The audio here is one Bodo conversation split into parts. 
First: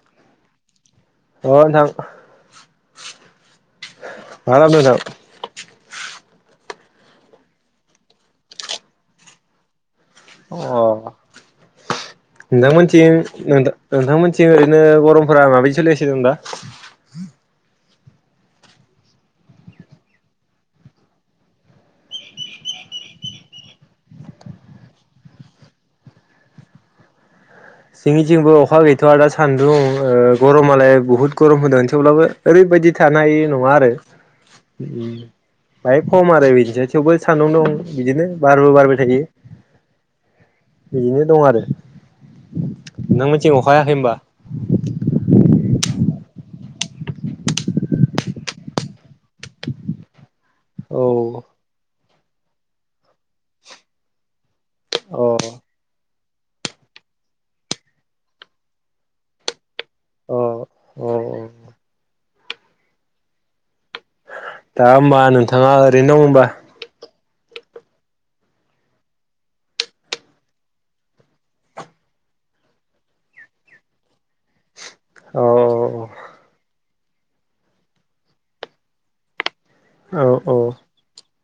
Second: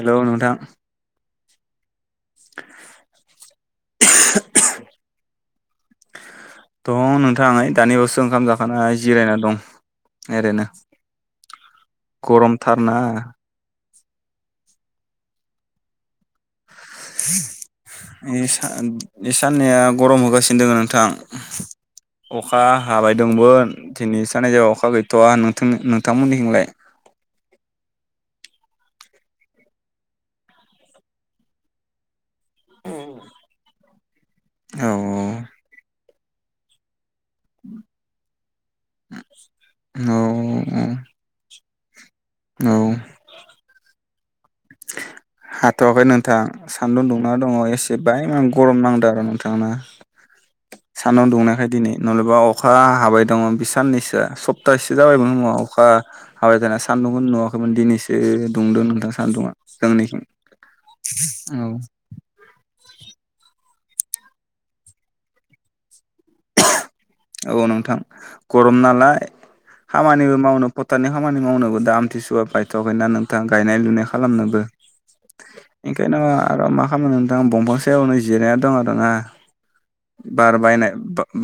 हेलौ नोंथां अ नोथां मा खालामदो नोंथां? दं नोंथां ओइ दानि बावसो ओंखाम जाखांना जिरायना दं। अ ओरैनो नों गरमथारना मोनथियो [unintelligible] नोंथांमोनथिं ओरैनो गरमफोरा माबायै सोलिगासिनो दं दा? [inaudible] इ सा इ साननैया गरम होगासिनो दङ नोंथां अखा हाबाय दंमोन दिनै साननै जाबा अखा गैथ'वा नोंथां नोंथांमोननि थिंलाय? जोंनिथिंबो अखा गैथ'वआ दा सान्दुं ओ गरमालाय बहुत गरम होदों थेवब्लाबो ओरैबायदि थानाय नङा आरो औ बाय खम आरो बिथिंजाय। थेवबो सान्दुंनो दं बिदिनो बारबो बारबाय थायो औ औ बिदिनो दं आरो नों मोनथि अखायाखै ओमबा? हाथ'याखै नो थां सान्दुं दुंना दङ एसे ब मान गरम नांदो आरो ना नोंथां ना? सानाव औ दुंनायखाय दिनै नलेबा अखा हाबाय दङ बि साननैसोआ सब तासे जाबायमोन हा अखा हाबाय थानाया सान्दुंखौ दुङाखैमोन दिनैसो दुंदों नोंथां सान्दुङा। जोंनिखिं अ अ औ दा ओमबा नोंथाङा ओरैनो दं ओमबा? औ नोंथां गरम नालाय खामानिबो मावनो फथतनि खामानि मावनोबो दा आमथिसुवआ बायथ'वाखैना नोंथां गायनाय लुनाय खालामनोबो। औ इं खायनो आरो मा खामनो नोंथां दंफांसायावनो जिराया दं आर ना औ बार औ बायनाय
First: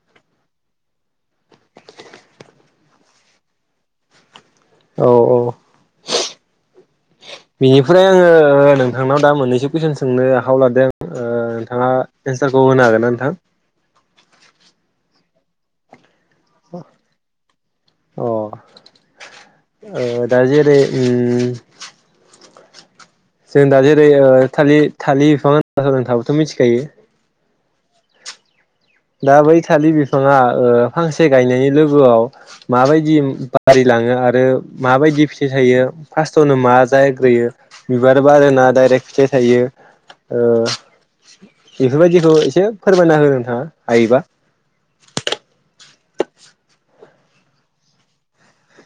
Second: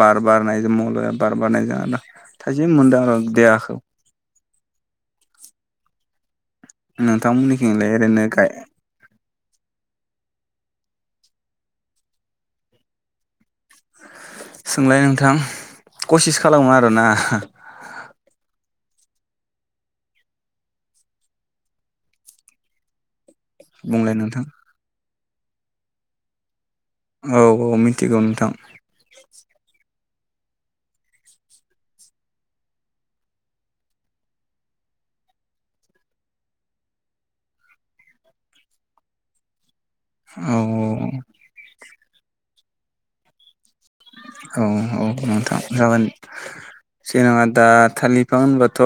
बार बारनाय। [unintelligible] बार बारजों थाजिम मोनदो आरो देहाखौ नोंथांमोननिथिंलाय बिनिफ्राय ओरैनो गाय आङो नोंथांनाव दा मोननैसो कुइसन सोंनो आखायाव लादों। ओ नोंथाङा एन्सारखौ होनो हागोन ना नोंथां? सोंलाय नोंथां। कसिस खालामो आरोना? अ ओ दा जेरै उम जों दा जेरै बुंलाय ओ नोंथां थालिर थालिर बिफां [unintelligible] थाबाथ मिथिखायो। औ औ मिथिगौ नोंथां। दा बै थालिर बिफाङा ओ फांसे गायनायनि लोगोआव माबायदि बारिलाङो आरो माबायदि फिथाइ थायो फास्टआवनो मा जाग्रोयो बिबार बारोना दडाइरेक्ट फिथाइ थायो? ओ औ बेफोर बायदिखौ एसे फोरमायना हो नोंथाङा। हायोबा औ औ नोंथां जागोन। जेनाङा दा थालिर बिफां होनबाथ'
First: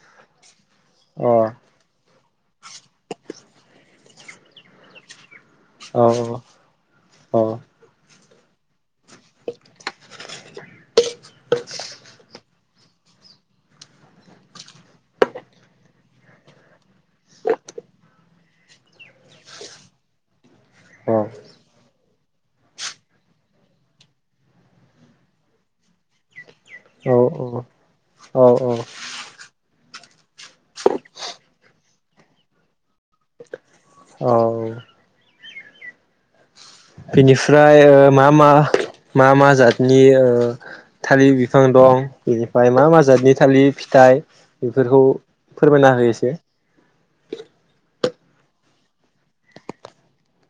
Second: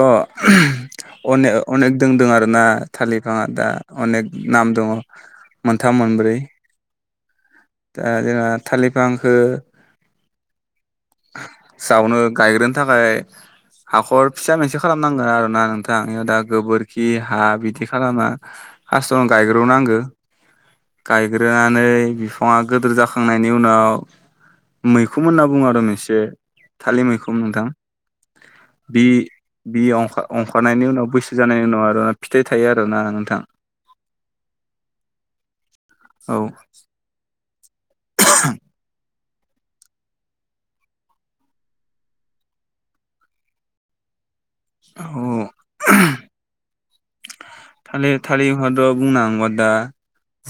अनेक अ अनेक दोंदों आरो ना थालिर बिफां आ‌ दा अनेक नाम दङ मोनथाम मोनब्रै अ ओ जोंहा थाललिर आंखो सावनो गायग्रोन थाखाय हाखर फिसा मोनसे खालामनांगोन आरो ना नोंथां इयाव दा गोबोरखि हा बिदि खालामा फार्स्टआव गायग्रोनांगो गायग्रोनानै बिफाङा गोदोर जाखांनायनि उनाव मैखोम होनना बुङो आरो एसे थालिर औ मैखोम औ नोंथां औ औ बि बि अंखा अंखारनायनि उनाव बैसो जानायनि उनाव आरो फिथाइ थाया- ना नोंथां औ औ बेनि- फ्राय ओ मा मा मा मा जातनि थालिर बिफां दं बेनिफ्राय मा मा जादनि थालिर फिथाइ बेफोरखौ औ फोरमायना होयो इसे थालिर थालिर होनना बुंनांगौबा दा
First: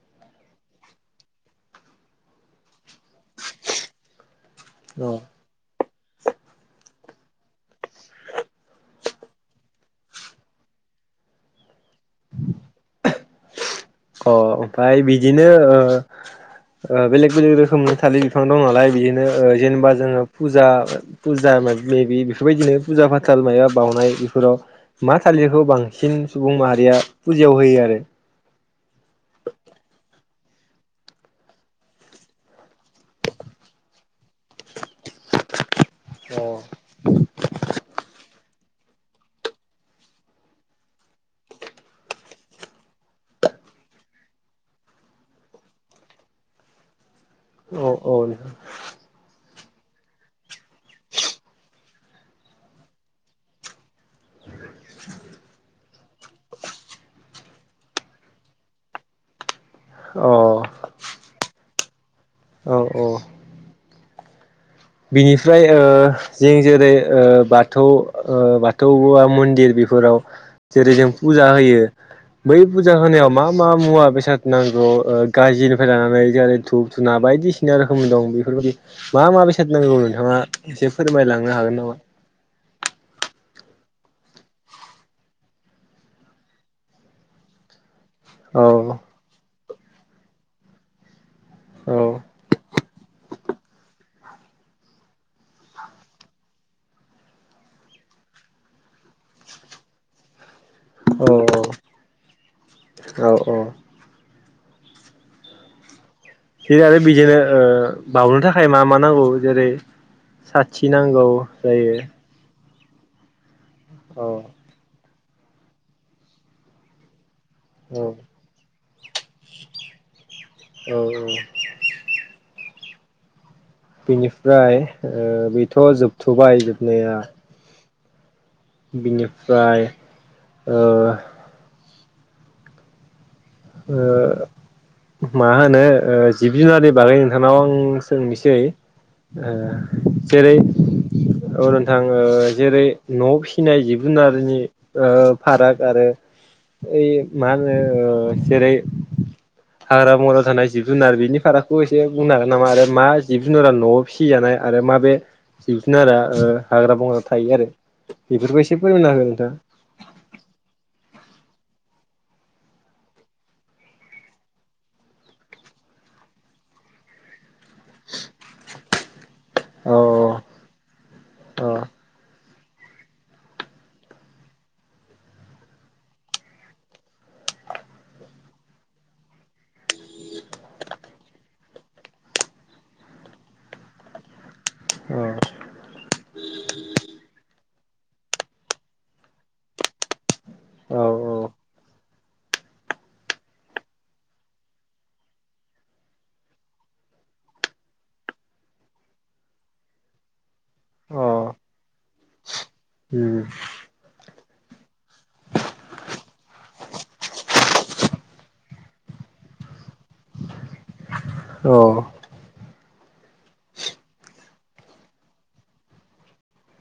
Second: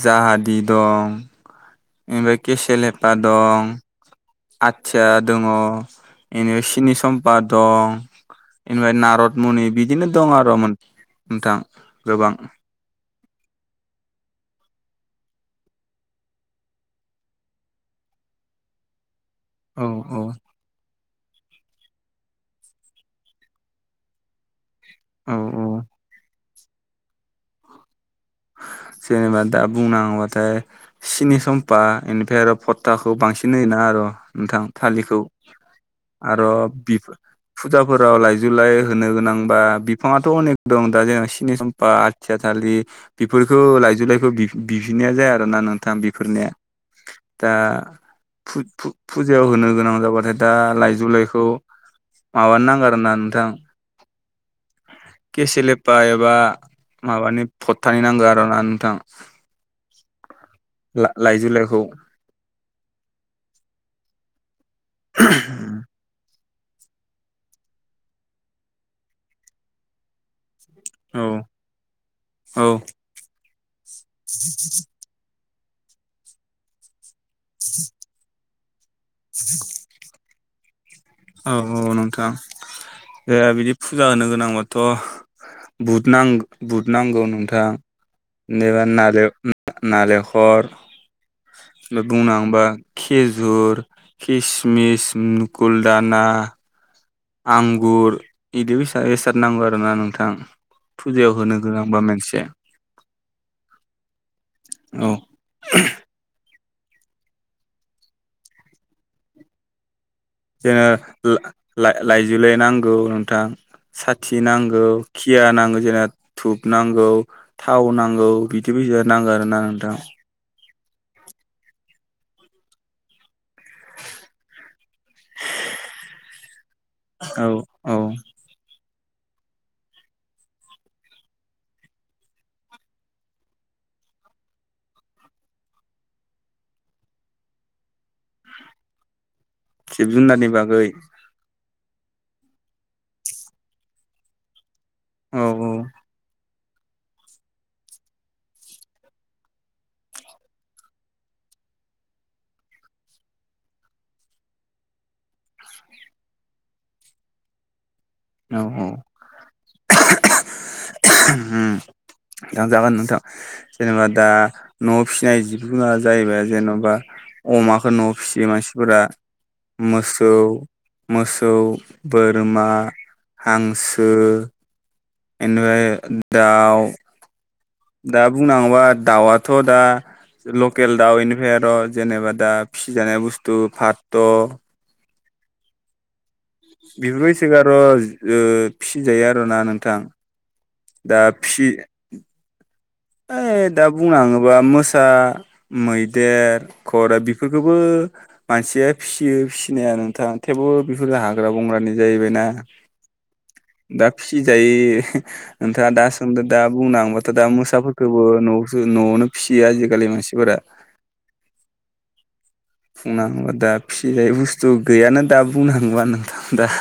जाहादि दं ओनिफ्राय केसेेल हेफा दं आथिया अ दङ इनिफाय सिनि समम्पा दं इनिफाय नारदमुनि बिदिनो दं आरो नोंथां गोबां अ ओमफ्राय बिदिनो ओ ओ बेलेग बेलेग रोखोमनि थालिर बिफां दं नालाय बिदिनो औ जेनेबा औ जोङो फुजा फुजा मायबा मायबि बेफोरबायदिनो फुजा फाथाल माबा बाउनाय बेफोराव मा औ थालिरखौ औ बांसिन सुबुं माहारिया फुजायाव होयो आरो जेनेबा दा बुंनाङोबाथाय सिनि सम्फा इनिफाय आरो भटाखौ बांसिन होयोना आरो नोंथां थालिखौ आरो अ बि फुजाफोराव लाइ जुलाय होनो गोनांबा बिफाङाथ अनेक दं दा जेन सिनि सम्फा आथिया थालि- बेफोरखौ लाइजुलाइखौ बि बिफिनाया जाया आरोना नोंथां बेफोरनिया दा औ फु फु फुजायाव होनो गोनां जाबाथाय दा लाइजुलाइखौ माबानो नांगो आरोना नोंथां केसेलेप बा एबा माबानि फत थाय नांगो आरोना नोंथां। अ ला लाइजुलाइ खौ औ औ बिनिफ्राय ओ जों जेरै ओ बाथौ ओ बाथौवा मन्दिर बेफोराव जेरै जों औ फुजा होयो बै औ फुजा होनायाव मा मा मुवा बेसाद नांगौ ओ गाजिनिफ्राय लानानै जेरै धुप धुना बायदिसिना रोखोमनि दं बेफोरबायदि माबा माबि [unintelligible] नोंथाङा एसे औ फोरमायलांनो हागोन औ नामा? नोंथां जे बिदि फुजा होनो गोनांबाथ' बुट नां बुट नांगौ नोंथां औ नोबा नारेब नालेखर औ बुंनांबा खेजुर खिसमिस मुगुलदाना आंगुर बिदि बेसा बेसाद नांगौ आरोना नोंथां फुजायाव होनो औ गोनांबा मोनसे औ औ औ बे आरो ओ बिदिनो बाउनो थाखाय मा मा नांगौ जेरै जोङो साथि नांगौ ला जायो लाइजौ लाइ नां गौ नोंथां औ साथि नांगौ खिया नांगौ जेनेबा धुप नांगौ थाव औ नांगौ बिदि बियाद नांगो आरो ना नोंथां। औ औ बिनिफ्राय ओ बेथ' जोबथ'बाय जोबनाया औ औ बिनिफ्राय ओ ओ मा होनो ओ जिब जुनार बागै नोंथांनाव आं सोंनोसै ओ जिब जुनारनि जेरै बागै अरन आङो जेरै न' फिसिनाय जिब-जुनारनि। ओ औ फाराग आरो। ओइयो मा होनो। जेरै -हाग्रा-बंग्रायाव थानाय जिब-जुनार बेनि फारागखौ एसे बुंनो हागोन नामा? आरो मा जिब-जुनारा न'आव फिसिजानाय आरो माब बेे जिब-जुनारा ओ हाग्रा-बंग्राायाव थायो आरो। औ बेफोरखो एसे औ फोरमायना हो नोंथाङा। ओम खोनथा जागोन नोथां जेनेबा दा न' फिसिनाय जिब-जुनार जाहैबाय जेन'बा अमाखौ न'आव फिसियो मानसिफोरा। औ मोसौ, मोसौ, औ बोरमा। हांसो, एनिफाय दाउ। दा बुंना हाङोबा दाउआथ' दा लकेल दाउ एनिफ्राय आर' जेनेबा दा फिसिजानाय बुस्थु फात'। बेनिफ्राय बेफोर बायसिखौ आर' ओ फिसिजायो आर' ना नोंथां। दा‌ फिसि। ओइ दा बुंनो थाङोबा मोसा, मैदेर, घराइ बेफोरखौबो मानसिया फिसियो फिसिनाया नोंथां। थेवबो बेफोर हाग्रा-बंग्रानि जाहैबायना दा फिसिजायो नोंथाङा दा सोंदों दा बुंनो थाङोबाथ' दा मोसाफोरखौ। खोबो न'आवसो -न'आवनो फिसियो आजिखालि मानसिफोरा। बुंनो हाङोबा दा फिसिजायै बुस्थु गैयानो दा बुंनो हाङोबा नोंथां दा।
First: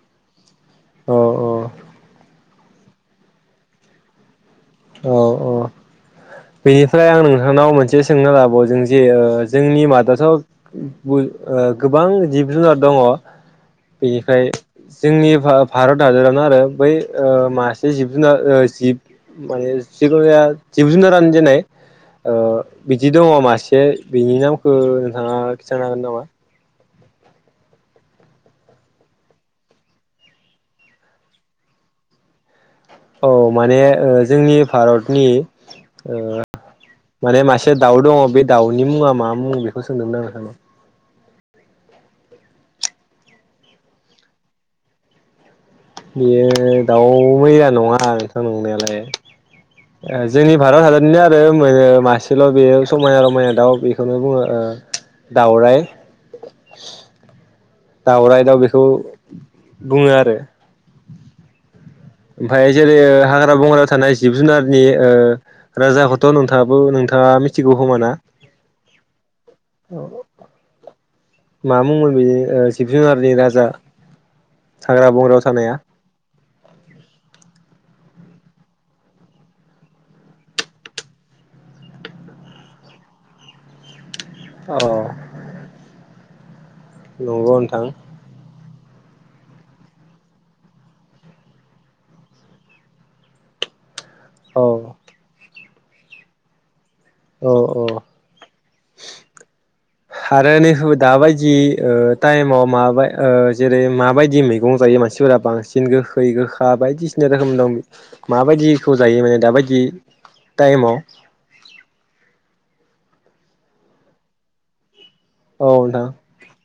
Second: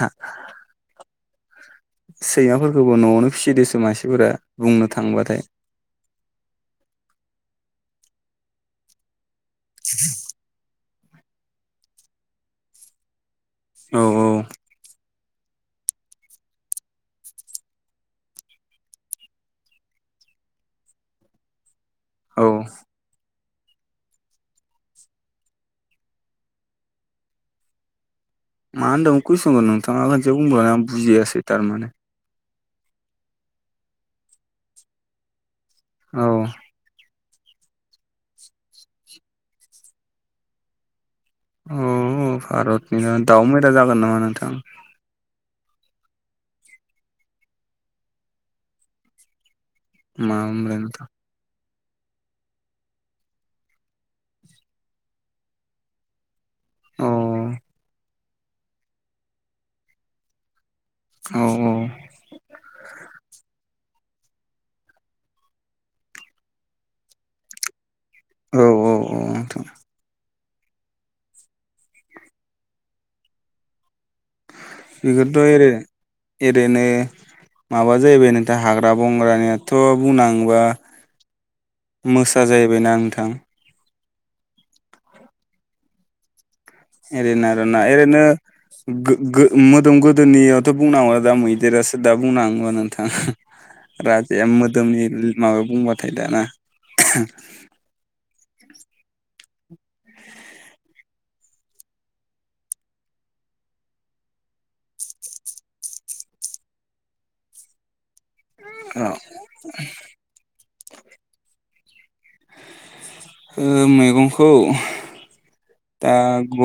सैमाफोरखौबो न'आवनो फिसिदोंसो मानसिफोरा बुंनो थाङोबाथाय। बेनिफ्राय आं नोंथांनाव मोनसे सोंनो लाबावदों जे। जोंनि मादावथ'। बुय ओ गोबां जिब-जुनार दङ। औ औ बेनिफ्राय। जोंनि भा-भारत हादरावनो आरो बै ओ मासे जिब-जुनार ओ जिब माने जिुखुनो जाया जिब-जुनारानो। दिनै। ओ औ बिदि दङ मा। एसे बिनि नामखौ नोंथाङा खिन्थानो हागोन नामा? मा होनदों कुइसनखौ नोंथाङा खनसे बुंबावनाय आं बुजियासै तारमाने। औ माने ओ जोंनि भारतनि। औ। माने मासेया दाउ दङ बे दाउनि मुङा मा मुं? बेखौ सोंदोंमोन आ नोंथांनाव। अ-अ भारतनिनो दाउ मैला जागोन नामा नोंथां? बेयो दाउ मैना नङा नोंथां नंनायालाय। ओ मा जोंनि होनलाय भारत नोंथां हादरनि आरो। मोनो मासेल' बेयो समायना-रमायना दाउ बेखौनो बुङो ओ दाउराइ। अ। दाउराइ दाउ बेखौ बुङो आरो। औ-औ। ओमफाय जेरै हाग्रा-बंग्रायाव थानाय जिब-जुनारनि ओ राजाखौथ' नोंथाङाबो नोंथाङा मिथिगौ खोमा ना? औ औ औ नोंथां औ। मा मुंमोन बिनि ओ जिब-जुनारनि राजा? बेखौथ' हाग्रा-बंग्रायाव ओरै थानाया। ओरैनो माबा जाहैबाय नोंथां हाग्रा बंग्रा नियाथ' बुंनाङोबा मोसा जाहैबायना नोंथां औ एरैनो आरोना एरैनो गो गो मोदोम गोदोनियावथ' बुंनांगौ दा मैदेरासो दा बुंनांगौ नोंथाङा राज ए म औ मोदोमनि मा बुंबाथाय दाना औ औ आरो नै दाबायदि टाइमाव मा जेरै माबायदि मैगं जायो मानसिफोरा बांसिन गोखै गोखा बायदिसिना रोखोम दं। माबायदिखौ ओ जायो माने दाबायदि टाइमाव मैगंखौ औ नोंथां दा ग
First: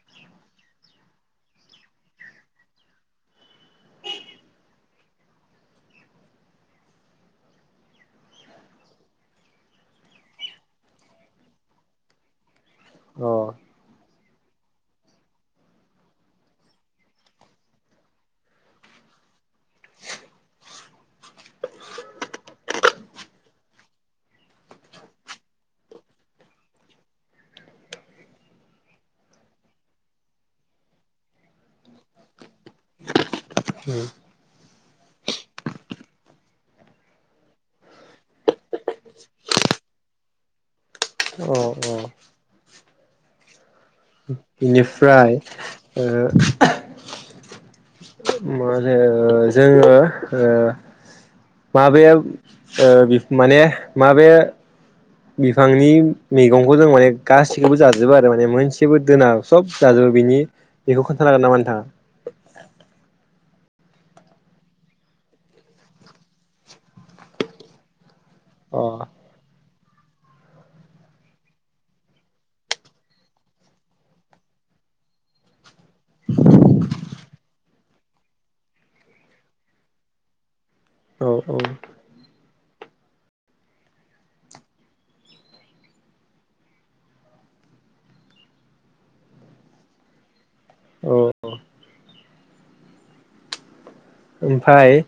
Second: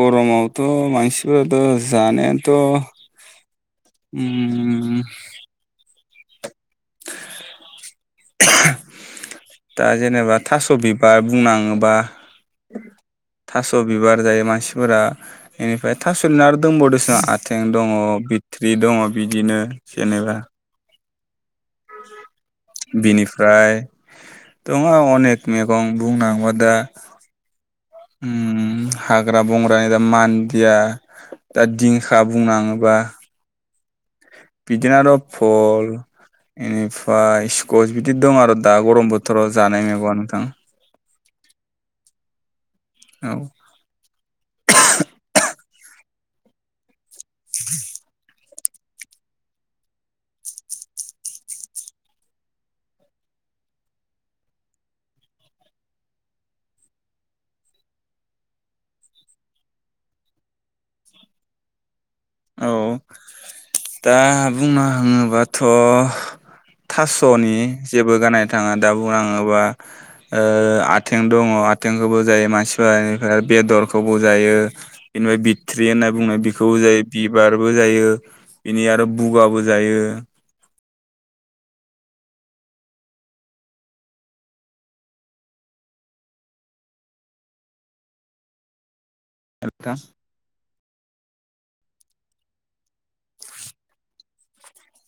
गरमावथ' मानसिफ्राथ' जानायाथ' होम दा जेनेबा थास' बिबार बुंनाङोबा अ थास' बिबार जायो मानसिफोरा बेनिफ्राय थास'लिनार दंबावोसो आथिं दङ बिथ्रि दङ बिदिनो जेनेबा बिनिफ्राय दङ अनेख मैगं बुंनाङोबा दा हाग्रा बंग्रानि दा मान्दिया दा दिंखा बुंनाङोबा औ बिदिनो आरो' फल इनिफ्राय स्किस बिदि दं आरो दा गरम बोथोराव जानाय मैगंआ नोंथां दा औ औ औ बेनिफ्राय ओ [inaudible] माहोनो जोङो माबे माने माबे बिफांनि मैगंखौ जों माने गासिखौबो जाजोबो आरो माने मोनसेबो दोना सब जाजोबो बेनि बेखौ खोन्थानो हागोन नामा नोंथाङा? औ दा बुंनो थाङोबाथ' थास'नि जे बोगारनो थाङा अ दा बुंनो थाङोब्ला आथिं दङ आथेंखौबो जायो मानसिफोरानिफ्राय बेदरखौबो जायो बेनिफ्राय बिथट्रि होनना बुंनाय बेखौबो जायो बिबारबो जायो बिनि आरो बुगाबो जायो औ औ हेल' नोंथां औ ओमफ्राय